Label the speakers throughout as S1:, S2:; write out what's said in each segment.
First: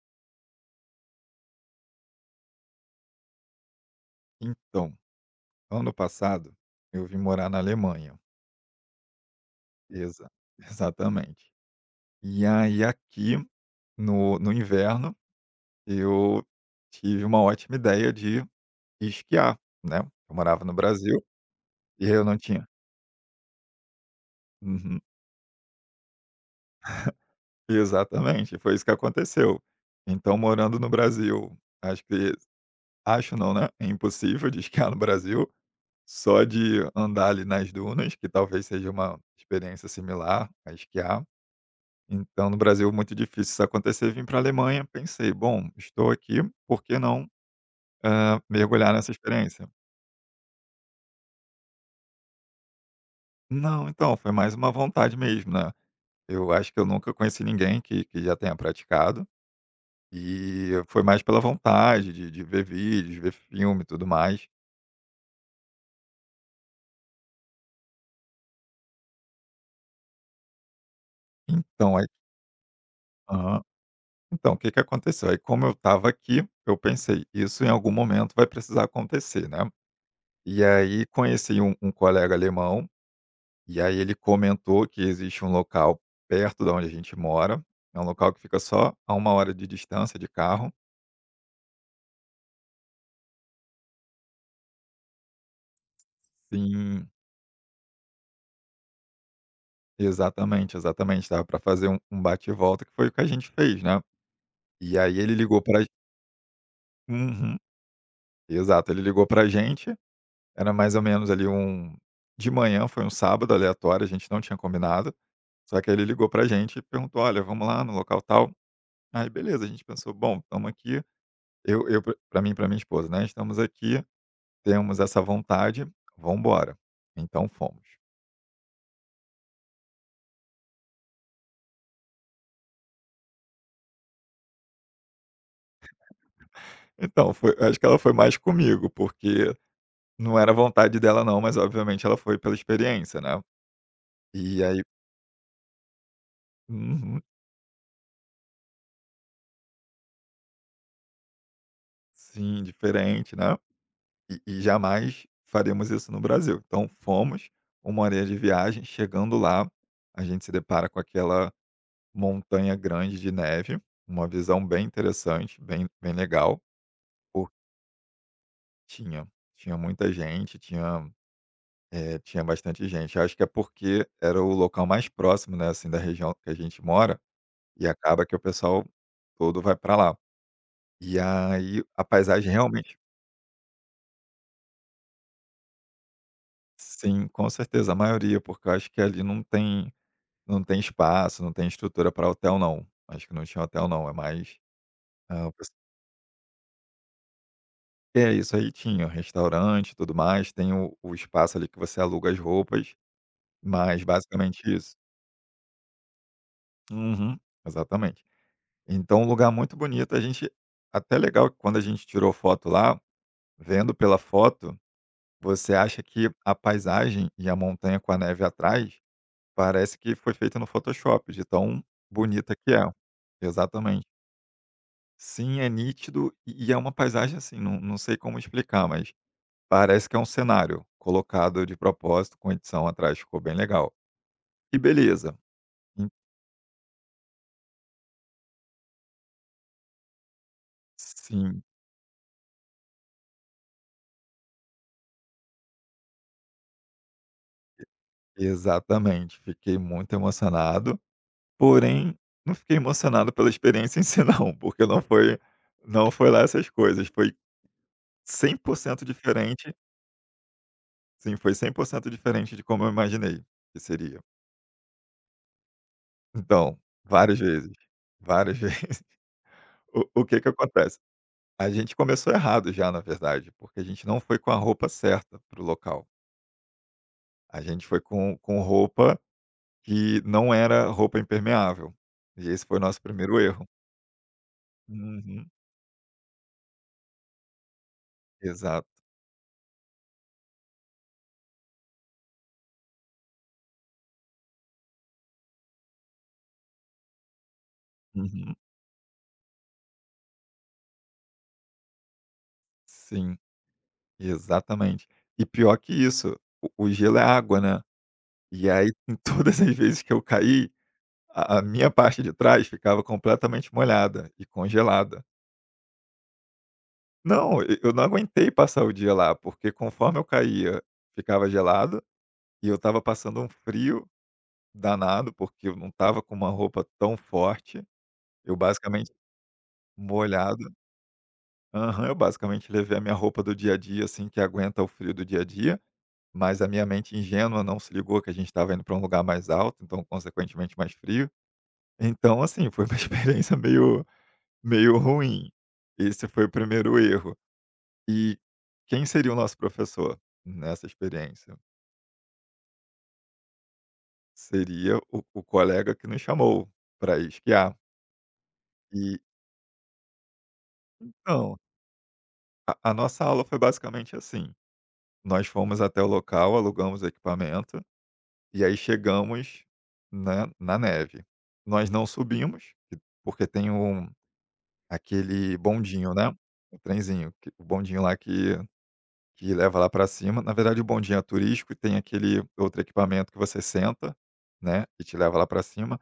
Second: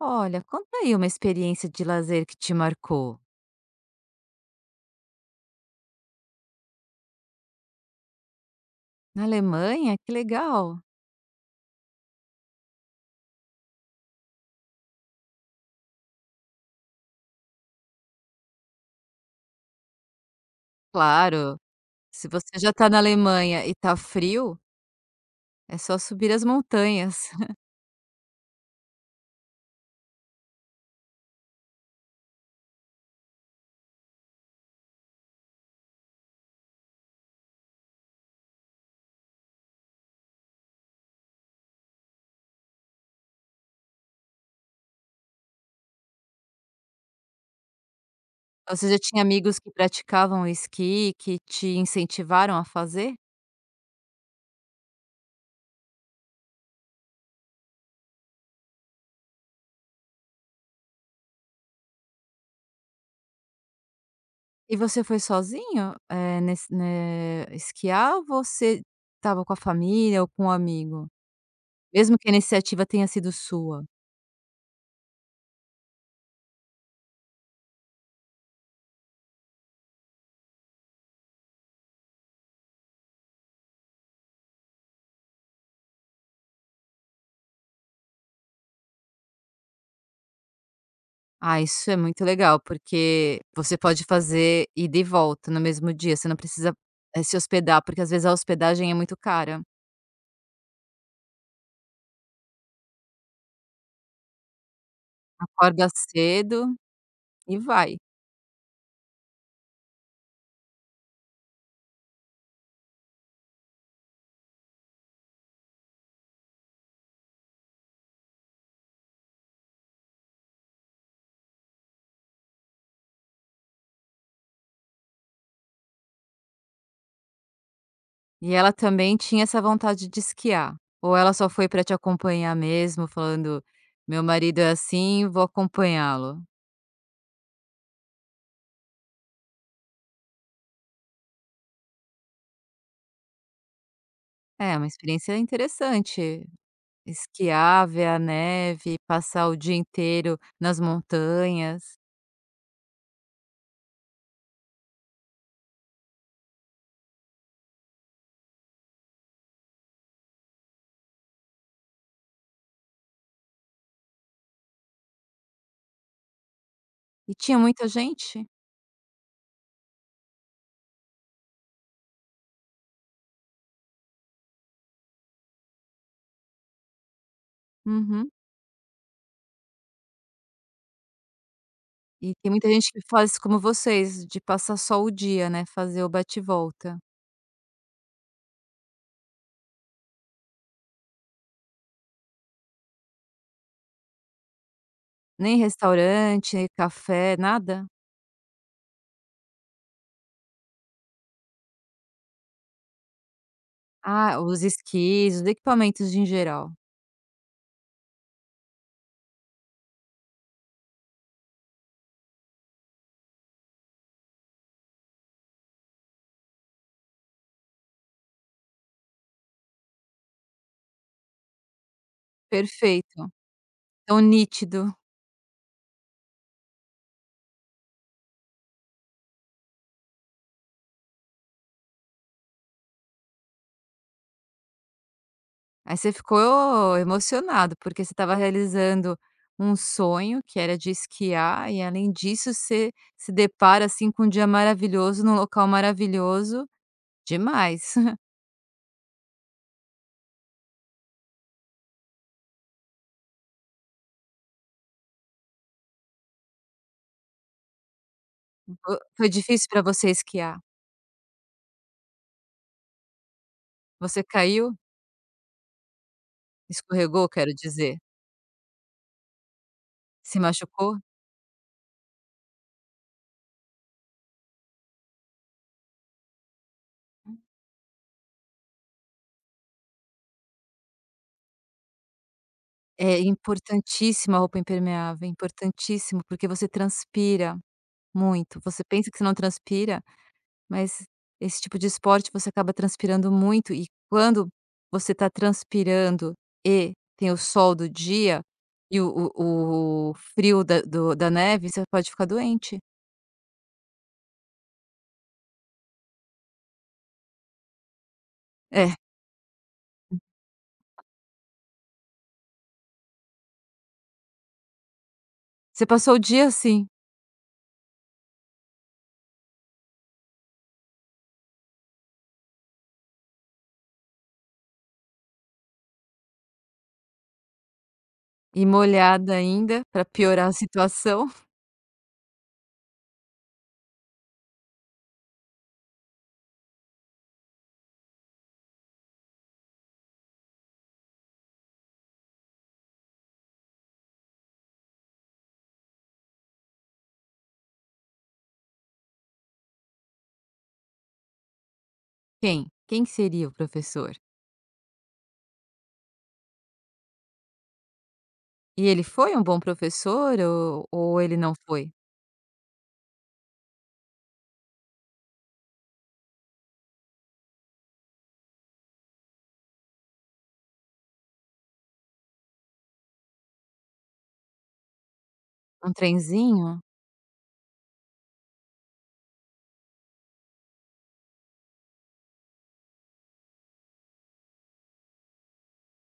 S1: Olha, conta aí uma experiência de lazer que te marcou.
S2: Então, ano passado eu vim morar na Alemanha.
S1: Na Alemanha? Que
S2: Exa
S1: legal.
S2: exatamente. E aí aqui no inverno eu tive uma ótima ideia de esquiar, né. Eu morava no Brasil
S1: Claro,
S2: e eu
S1: se
S2: não
S1: você
S2: tinha.
S1: já está na Alemanha e tá frio,
S2: Uhum,
S1: é só subir as montanhas.
S2: exatamente, foi isso que aconteceu. Então morando no Brasil, acho que, acho não, né, é impossível de esquiar no Brasil, só de andar ali nas dunas, que talvez seja uma experiência similar a esquiar. Então, no Brasil, muito difícil isso acontecer. Vim para a Alemanha, pensei: "Bom, estou aqui, por que não,
S1: Você
S2: mergulhar
S1: já
S2: nessa
S1: tinha amigos
S2: experiência?".
S1: que praticavam esqui, que te incentivaram a fazer?
S2: Não, então, foi mais uma vontade mesmo, né. Eu acho que eu nunca conheci ninguém que já tenha praticado, e foi mais pela vontade de ver vídeos, ver filme e tudo mais.
S1: E você foi sozinho, eh, nes né, esquiar ou você estava com a família ou com um amigo?
S2: Então aí.
S1: Mesmo que a iniciativa tenha sido
S2: Aham.
S1: sua.
S2: Então, o que que aconteceu? Aí, como eu estava aqui, eu pensei: "Isso em algum momento vai precisar acontecer, né". E aí, conheci um colega alemão. E aí ele comentou que existe um local perto da onde a gente mora, é um local que fica só a 1 hora de distância de carro.
S1: Ah, isso é muito legal, porque você pode fazer ida e volta no mesmo dia, você não precisa,
S2: Sim,
S1: se hospedar, porque às vezes a hospedagem é muito cara.
S2: exatamente, exatamente, dava para fazer um bate e volta, que foi o que a gente fez, né. E aí ele ligou pra.
S1: Acorda cedo
S2: Uhum,
S1: e vai.
S2: exato, ele ligou pra gente, era mais ou menos ali um de manhã, foi um sábado aleatório, a gente não tinha combinado, só que aí ele ligou pra gente e perguntou: "Olha, vamos lá no local tal?". Aí beleza, a gente pensou: "Bom, estamos aqui", eu pra mim e pra minha esposa, né: "Estamos aqui, temos essa vontade, vamos embora". Então fomos.
S1: E ela também tinha essa vontade de esquiar, ou ela só foi para te acompanhar mesmo, falando: "Meu marido é assim, vou acompanhá-lo".
S2: Então, foi, acho que ela foi mais comigo, porque não era vontade dela não, mas obviamente ela foi pela experiência, né. E
S1: É
S2: aí.
S1: uma experiência interessante,
S2: Uhum,
S1: esquiar, ver a neve, passar o dia inteiro nas montanhas.
S2: sim, diferente, né. E jamais faremos isso no Brasil. Então fomos, uma horinha de viagem, chegando lá, a gente se depara com aquela montanha grande de neve, uma visão bem interessante, bem bem legal,
S1: E
S2: porque
S1: tinha muita gente?
S2: tinha tinha muita gente, tinha É, tinha bastante gente. Acho que é porque era o local mais próximo, né, assim, da região que a gente mora, e acaba
S1: Uhum.
S2: que o pessoal todo vai para lá. E aí a
S1: E
S2: paisagem
S1: tem muita gente
S2: realmente.
S1: que faz como vocês, de passar só o dia, né, fazer o bate-volta.
S2: Sim, com certeza, a maioria, porque eu acho que ali não tem, não tem espaço, não tem estrutura para hotel não. Acho que não tinha hotel não, é mais, o
S1: Nem
S2: pesso
S1: restaurante, nem café, nada?
S2: é, isso aí tinha, restaurante e tudo mais, tem o espaço ali que você aluga as roupas, mas
S1: Ah,
S2: basicamente
S1: os
S2: isso.
S1: esquis, os equipamentos em geral.
S2: Uhum, exatamente. Então, um lugar muito bonito. A gente, até legal que quando a gente tirou foto lá, vendo pela foto, você acha que a paisagem e a montanha com a neve atrás parece que foi feita no Photoshop, de tão bonita que é.
S1: Perfeito,
S2: Exatamente.
S1: tão nítido.
S2: Sim, é nítido e é uma paisagem assim, não, não sei como explicar, mas parece que é um cenário colocado de propósito, com edição atrás, ficou bem legal. E beleza.
S1: Aí
S2: Em-
S1: você ficou emocionado, porque você estava realizando um sonho, que era de
S2: Sim,
S1: esquiar, e além disso você se depara, assim, com um dia maravilhoso, num local maravilhoso, demais.
S2: exatamente. Fiquei muito emocionado. Porém, não fiquei emocionado pela experiência em si não, porque não foi lá essas coisas, foi cem por
S1: Fo
S2: cento
S1: foi difícil
S2: diferente
S1: para você esquiar?
S2: Sim, foi 100% diferente de como eu imaginei que seria.
S1: Você caiu?
S2: Então,
S1: Escorregou,
S2: várias
S1: quero
S2: vezes,
S1: dizer.
S2: várias vezes. O
S1: Se
S2: que que
S1: machucou?
S2: acontece? A gente começou errado já, na verdade, porque a gente não foi com a roupa certa para o local. A gente foi com roupa que não era roupa impermeável, e esse foi o nosso
S1: É
S2: primeiro erro.
S1: importantíssima a roupa impermeável, é
S2: Uhum,
S1: importantíssimo, porque você transpira muito. Você
S2: exato.
S1: pensa que você não transpira, mas esse tipo de esporte você acaba transpirando muito e quando você está transpirando e tem o sol do dia
S2: Uhum,
S1: e o frio da neve, você pode ficar doente.
S2: sim. Exatamente. E pior que isso, o gelo é água, né. E aí,
S1: É,
S2: em todas as vezes que eu caí, a minha parte de trás ficava completamente molhada e congelada.
S1: você passou o dia assim,
S2: Não, e eu não aguentei passar o dia lá, porque conforme eu caía, ficava gelado e eu estava passando um frio danado, porque eu não estava com uma roupa tão forte. Eu
S1: e
S2: basicamente.
S1: molhada ainda, para piorar a
S2: Molhado.
S1: situação.
S2: Aham, eu basicamente levei a minha roupa do dia a dia, assim, que aguenta o frio do dia a dia. Mas a minha mente ingênua não se ligou que a gente estava indo para um lugar mais alto, então consequentemente mais frio. Então assim, foi uma experiência meio ruim. Esse foi o primeiro erro. E quem seria o nosso professor nessa experiência?
S1: Quem? Quem seria o professor?
S2: Seria o colega que nos chamou para ir esquiar.
S1: E ele
S2: E
S1: foi um bom professor ou ele não
S2: então,
S1: foi?
S2: a nossa aula foi basicamente assim: nós fomos até o local, alugamos o equipamento e aí chegamos, né, na neve. Nós não subimos, porque tem aquele
S1: Um
S2: bondinho, né, o
S1: trenzinho?
S2: trenzinho, que o bondinho lá que leva lá para cima. Na verdade, o bondinho é turístico e tem aquele outro equipamento que você senta, né, e te leva lá para cima.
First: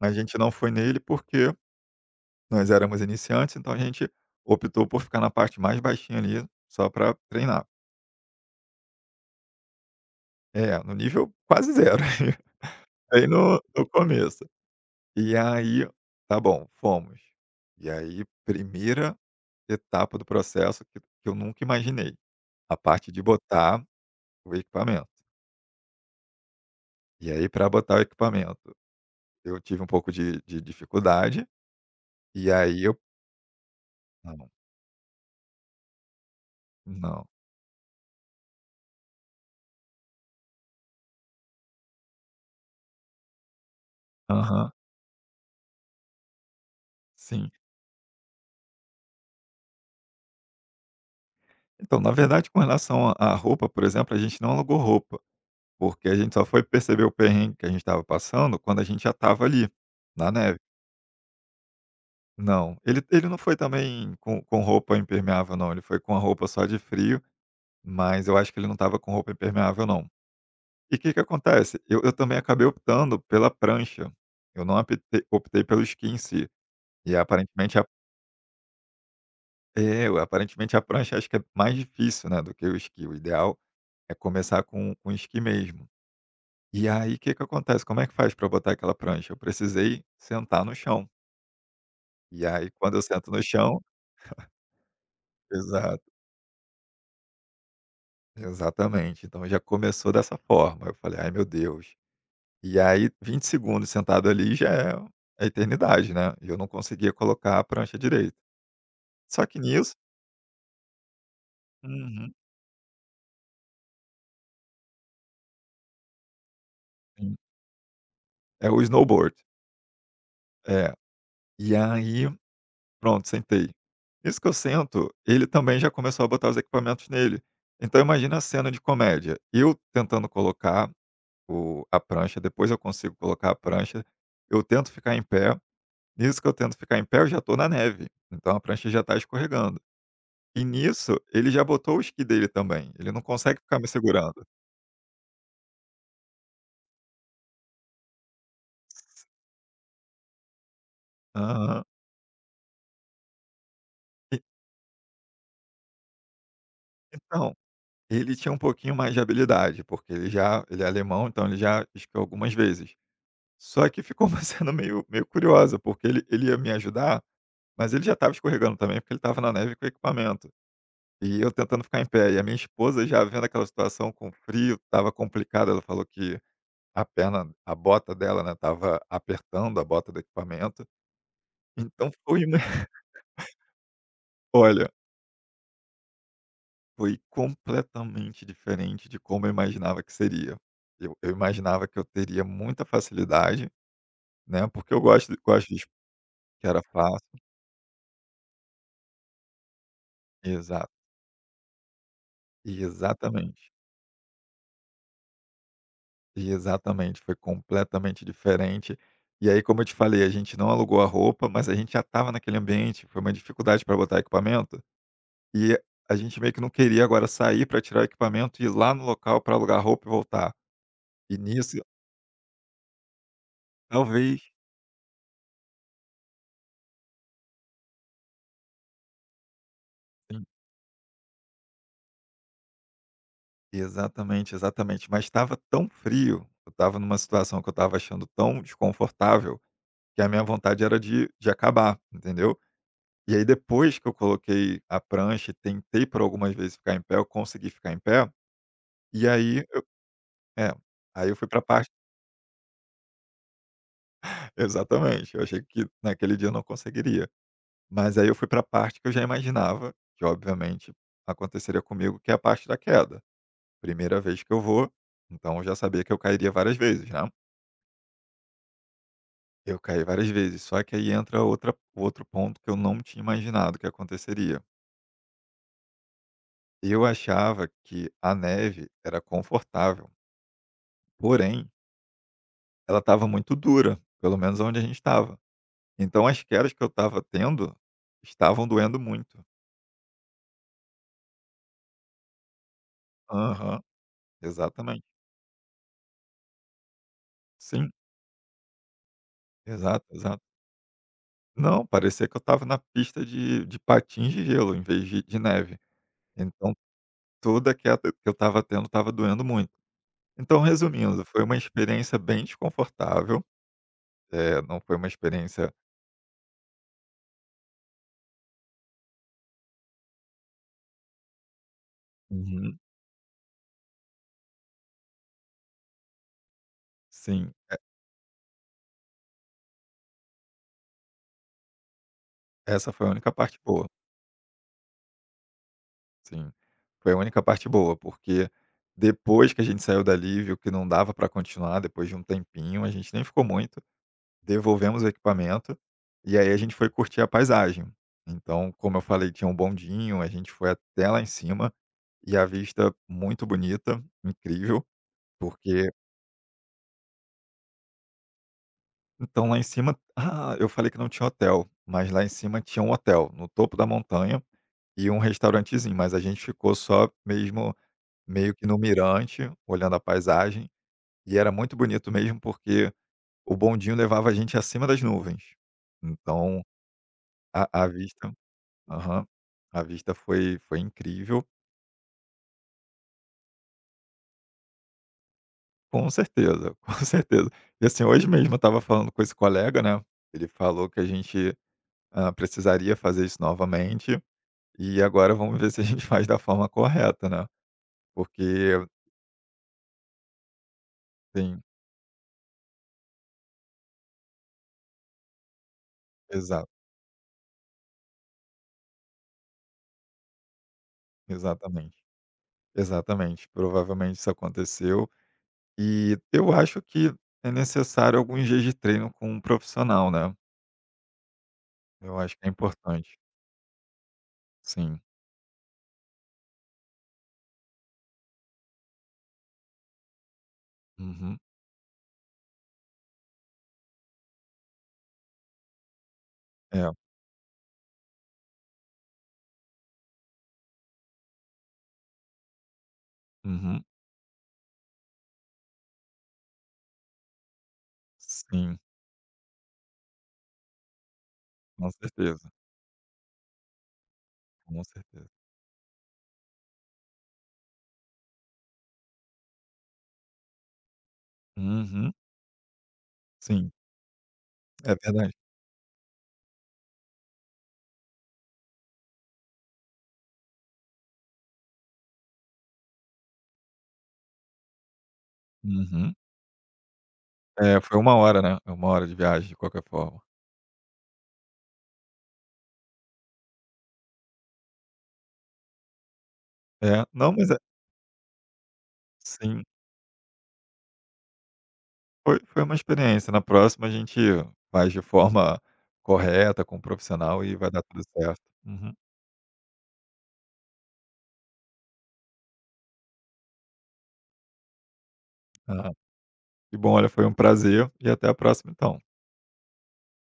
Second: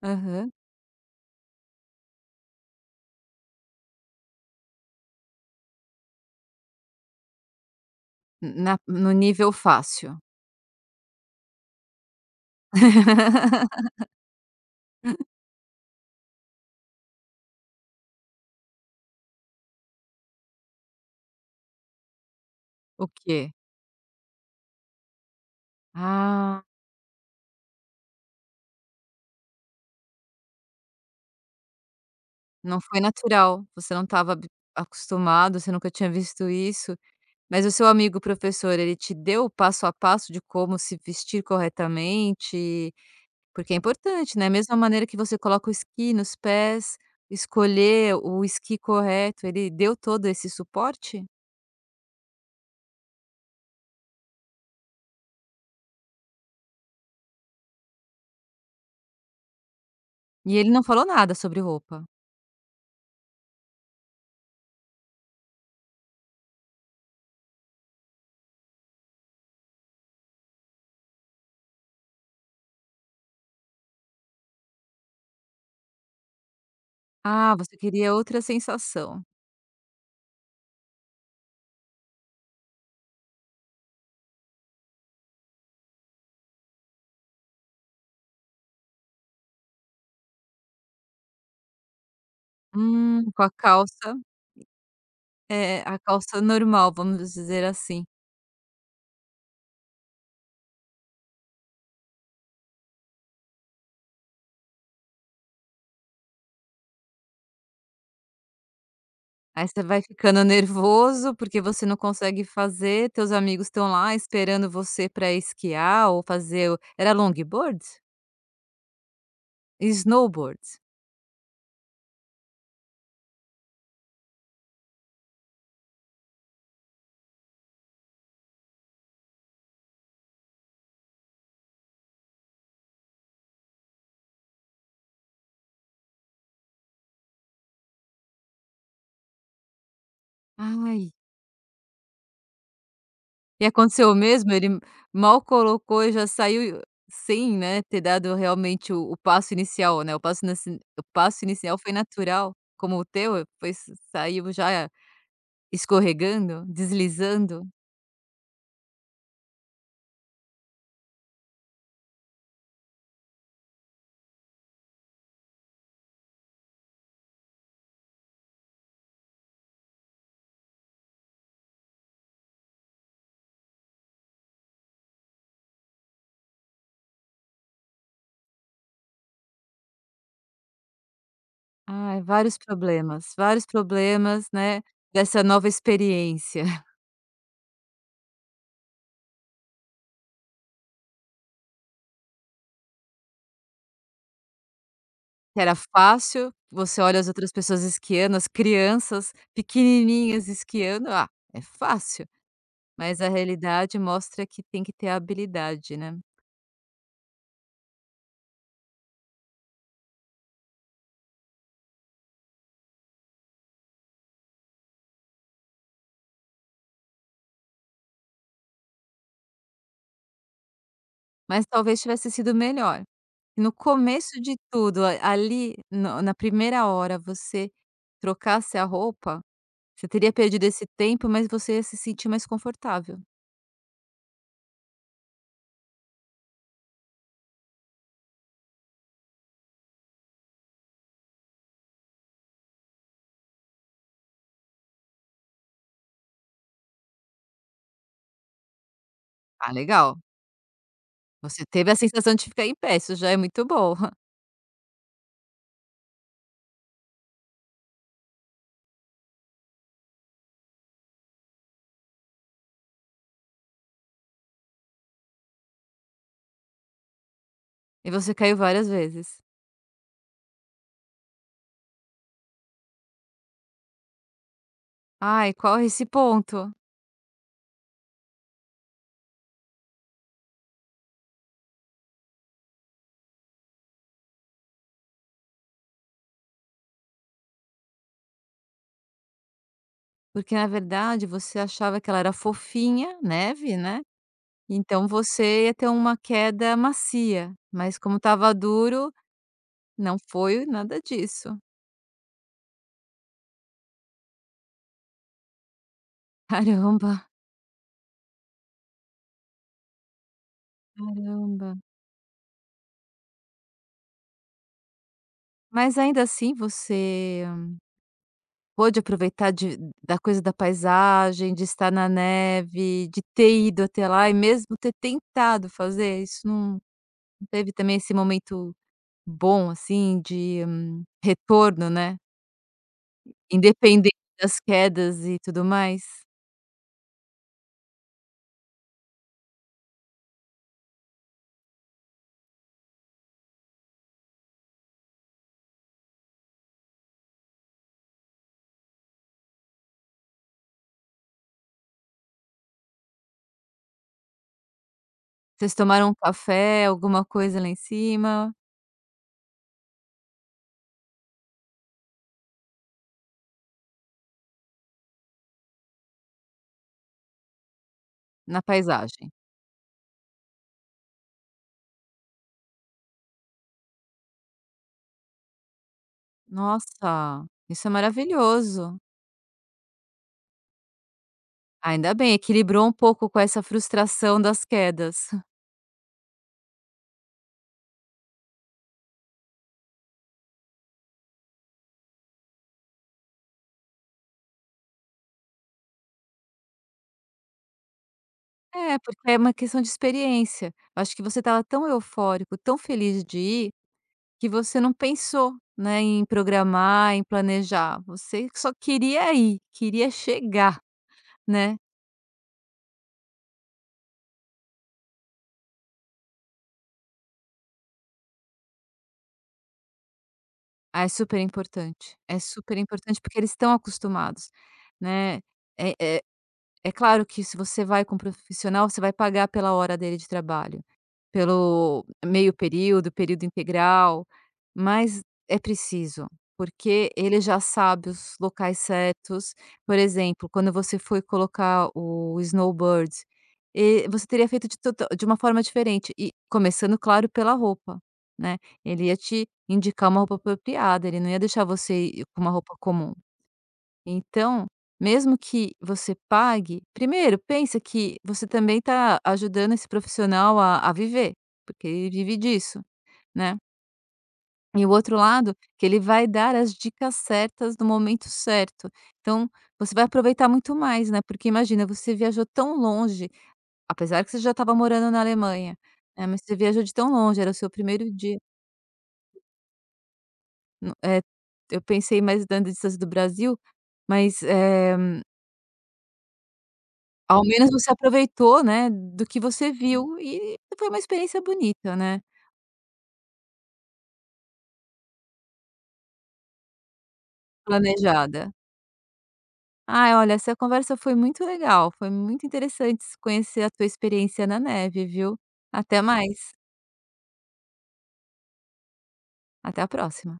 S2: Mas a gente não
S1: Aham.
S2: foi nele, porque nós éramos iniciantes, então a gente optou por ficar na parte mais baixinha ali, só para treinar.
S1: Na no nível fácil.
S2: É, no nível quase zero, bem no começo. E aí, tá bom, fomos. E aí, primeira etapa do processo que eu nunca imaginei, a
S1: O
S2: parte de
S1: quê?
S2: botar. O equipamento.
S1: Ah,
S2: E aí para botar o equipamento, eu tive um pouco de dificuldade, e
S1: não
S2: aí eu.
S1: foi natural, você não estava
S2: Não,
S1: acostumado, você nunca tinha visto isso,
S2: não.
S1: mas o seu amigo professor, ele te deu o passo a passo de como se vestir corretamente? Porque é importante, né,
S2: Aham,
S1: mesma maneira que você coloca o esqui nos pés,
S2: sim.
S1: escolher o esqui correto, ele deu todo esse suporte?
S2: Então, na verdade, com relação à roupa, por exemplo, a gente não alugou roupa, porque a gente só foi perceber o perrengue que a gente estava passando quando a gente já estava ali, na
S1: E
S2: neve.
S1: ele não falou nada sobre roupa?
S2: Não, ele não foi também com roupa impermeável não, ele foi com a roupa só de frio, mas eu acho que ele não estava com roupa impermeável não. E o que que acontece? Eu também acabei optando pela prancha, eu não aptei optei pelo esqui em si. E
S1: Ah, você
S2: aparentemente a.
S1: queria outra sensação.
S2: É, aparentemente a prancha acho que é mais difícil, né, do que o esqui, o ideal é começar com o esqui mesmo. E aí o que que acontece, como é que faz para botar aquela prancha? Eu precisei sentar no chão, e aí quando eu sento no
S1: Com a
S2: chão.
S1: calça é, a
S2: Exato,
S1: calça normal, vamos dizer assim.
S2: exatamente, então já começou dessa forma, eu falei: "Ai meu Deus". E aí 20 segundos sentado ali já é eternidade, né, e eu não conseguia colocar a prancha direito. Só que
S1: Aí você
S2: nisso.
S1: vai ficando nervoso, porque você não
S2: Uhum.
S1: consegue fazer, teus amigos estão lá esperando você para esquiar ou fazer o era
S2: Sim.
S1: longboard?
S2: É o snowboard.
S1: Snowboard?
S2: É. E aí, pronto, sentei. Isso que eu sento, ele também já começou a botar os equipamentos nele. Então imagina a cena de comédia, eu tentando colocar o a prancha, depois eu consigo colocar a prancha, eu tento ficar em pé, nisso que eu tento ficar em pé, eu já tô na neve, então a prancha já tá escorregando. E
S1: Ai.
S2: nisso, ele já botou o esqui dele também, ele não consegue
S1: E
S2: ficar me
S1: aconteceu
S2: segurando.
S1: mesmo? Ele mal colocou e já saiu sem, né, ter dado realmente o passo inicial, né, o passo inicial
S2: Aham.
S1: foi natural, como o teu, foi s
S2: E
S1: saiu já escorregando,
S2: então.
S1: deslizando.
S2: Ele tinha um pouquinho mais de habilidade, porque ele é alemão, então ele já esquiou algumas vezes. Só que ficou uma cena meio curiosa, porque ele ia me ajudar, mas ele já estava escorregando também, porque ele estava na neve com equipamento. E eu tentando ficar em pé, e a minha esposa já vendo aquela situação com frio, estava complicada, ela falou que a perna, a bota dela, né, estava apertando a bota do equipamento. Então
S1: Ai,
S2: foi uma
S1: vários problemas, né,
S2: olha.
S1: dessa nova experiência.
S2: Foi completamente diferente de como eu imaginava que seria. Eu imaginava que eu teria muita facilidade, né, porque eu gosto
S1: Era
S2: de.
S1: fácil,
S2: Que era
S1: você olha as
S2: fácil.
S1: outras pessoas esquiando, as crianças pequenininhas
S2: Exato.
S1: esquiando, ah, é fácil,
S2: E
S1: mas a
S2: exatamente.
S1: realidade mostra que tem que ter habilidade, né.
S2: E exatamente, foi completamente diferente. E aí, como eu te falei, a gente não alugou a roupa, mas a gente já estava naquele ambiente, foi uma dificuldade para botar equipamento, e a gente meio que não queria agora sair para tirar o equipamento e ir lá no local para alugar roupa e voltar. E
S1: Mas
S2: nisso.
S1: talvez tivesse sido melhor. No começo
S2: Talvez.
S1: de tudo, a ali, no na primeira hora, você trocasse a roupa, você teria perdido esse tempo, mas você ia se sentir mais confortável.
S2: Exatamente, exatamente. Mas estava tão frio, eu estava numa situação que eu estava achando tão desconfortável, que a minha vontade era de acabar, entendeu. E aí depois que eu coloquei a prancha e tentei por algumas vezes ficar em pé, eu consegui ficar em pé, e aí.
S1: Ah, legal.
S2: É, aí eu fui para a
S1: Você
S2: parte
S1: teve a sensação de ficar em pé, isso já é muito bom.
S2: exatamente, eu achei que naquele dia eu não conseguiria. Mas aí eu fui para a parte que eu já imaginava que obviamente aconteceria comigo, que é a parte da queda. Primeira vez que eu vou, então eu já sabia que eu cairia várias vezes, né.
S1: E você caiu várias vezes.
S2: Eu caí várias vezes, só que aí entra outra outro ponto que eu não tinha imaginado que aconteceria.
S1: Ai, qual é esse ponto?
S2: Eu achava que a neve era confortável, porém ela estava muito dura, pelo menos onde a gente estava. Então as quedas que eu estava tendo estavam doendo muito.
S1: Porque, na verdade, você achava que ela era fofinha, neve,
S2: Aham,
S1: né,
S2: exatamente.
S1: então você ia ter uma queda macia,
S2: Sim,
S1: mas como estava duro,
S2: exato,
S1: não
S2: exato.
S1: foi nada disso.
S2: Não, parecia que eu estava na pista de patins de gelo em vez de neve. Então
S1: Caramba!
S2: toda queda que eu estava tendo estava doendo muito. Então, resumindo, foi uma
S1: Caramba.
S2: experiência bem desconfortável. É, não foi uma experiência.
S1: Mas ainda assim você pôde aproveitar de da coisa da paisagem, de estar na
S2: Uhum.
S1: neve, de ter ido até lá e mesmo ter tentado fazer, isso não não
S2: Sim,
S1: teve
S2: e
S1: também esse momento bom, assim, de retorno, né,
S2: essa foi a única parte boa.
S1: independente das quedas e tudo mais?
S2: Sim. Foi a única parte boa, porque depois que a gente saiu dali, viu que não dava para continuar, depois de um tempinho, a gente nem ficou muito, devolvemos o equipamento, e aí a gente foi curtir a paisagem. Então, como eu falei, tinha um bondinho, a gente foi até lá em cima, e a vista muito bonita, incrível,
S1: Vocês
S2: porque.
S1: tomaram um café, alguma coisa lá em cima,
S2: Então lá em cima, ah, eu falei que não tinha hotel, mas lá em cima tinha um hotel, no topo da montanha, e um restaurantezinho, mas a gente ficou só mesmo meio
S1: na
S2: que no
S1: paisagem?
S2: mirante, olhando a paisagem, e era muito bonito mesmo, porque o bondinho levava a gente acima das nuvens. Então
S1: Nossa,
S2: a
S1: isso é
S2: vista.
S1: maravilhoso.
S2: Aham, a vista foi incrível,
S1: Ainda bem, equilibrou um pouco com essa frustração das quedas.
S2: com certeza, com certeza. E assim, hoje mesmo eu estava falando com esse colega, né, ele falou que a gente, precisaria fazer isso novamente. E agora vamos ver se a gente faz da forma correta, né. Porque.
S1: É, porque é uma questão de experiência. Eu acho que você
S2: Sim,
S1: estava tão eufórico, tão feliz de ir, que você não pensou, né, em
S2: exa
S1: programar, em planejar. Você só queria ir, queria chegar, né?
S2: exatamente, exatamente. Provavelmente isso aconteceu, e eu acho que é necessário alguns dias de treino com um profissional, né.
S1: Ah, é super
S2: Eu
S1: importante.
S2: acho
S1: É
S2: que é
S1: super
S2: importante.
S1: importante porque eles estão acostumados,
S2: Sim.
S1: né? É, é, é claro que se você vai com um profissional, você vai pagar pela hora dele de trabalho,
S2: Uhum.
S1: pelo meio período, período integral, mas é preciso,
S2: É.
S1: porque ele já sabe os locais certos. Por exemplo, quando você foi colocar o snowboard,
S2: Uhum.
S1: e você teria feito de, tota- de uma forma diferente, e começando, claro, pela roupa, né?
S2: Sim,
S1: Ele ia te indicar uma roupa apropriada, ele não ia deixar
S2: com
S1: você ir com
S2: certeza,
S1: uma roupa comum. Então,
S2: com certeza.
S1: mesmo que você pague, primeiro pensa que você também está ajudando esse profissional a viver, porque ele
S2: Uhum.
S1: vive disso, né.
S2: Sim,
S1: E o
S2: é
S1: outro
S2: verdade.
S1: lado, que ele vai dar as dicas certas no momento certo. Então, você vai aproveitar muito mais, né, porque imagina, você viajou tão longe, apesar que você já estava morando na Alemanha,
S2: Uhum.
S1: né, mas você viajou de tão longe, era o seu
S2: É, foi
S1: primeiro
S2: uma
S1: dia,
S2: hora, né, é 1 hora de viagem de qualquer forma.
S1: no eu pensei mais dando distância do Brasil, mas,
S2: É, não,
S1: ao
S2: mas é.
S1: menos você aproveitou, né, do que
S2: Sim.
S1: você viu e foi uma experiência bonita, né,
S2: Foi uma experiência, na próxima a gente faz de forma correta, com um profissional e vai dar tudo certo.
S1: planejada.
S2: Uhum.
S1: Ai, olha, essa conversa foi muito legal, foi muito interessante conhecer a tua experiência na neve, viu.
S2: Ah,
S1: Até mais,
S2: que bom, olha, foi um prazer e até a próxima então.
S1: até a próxima.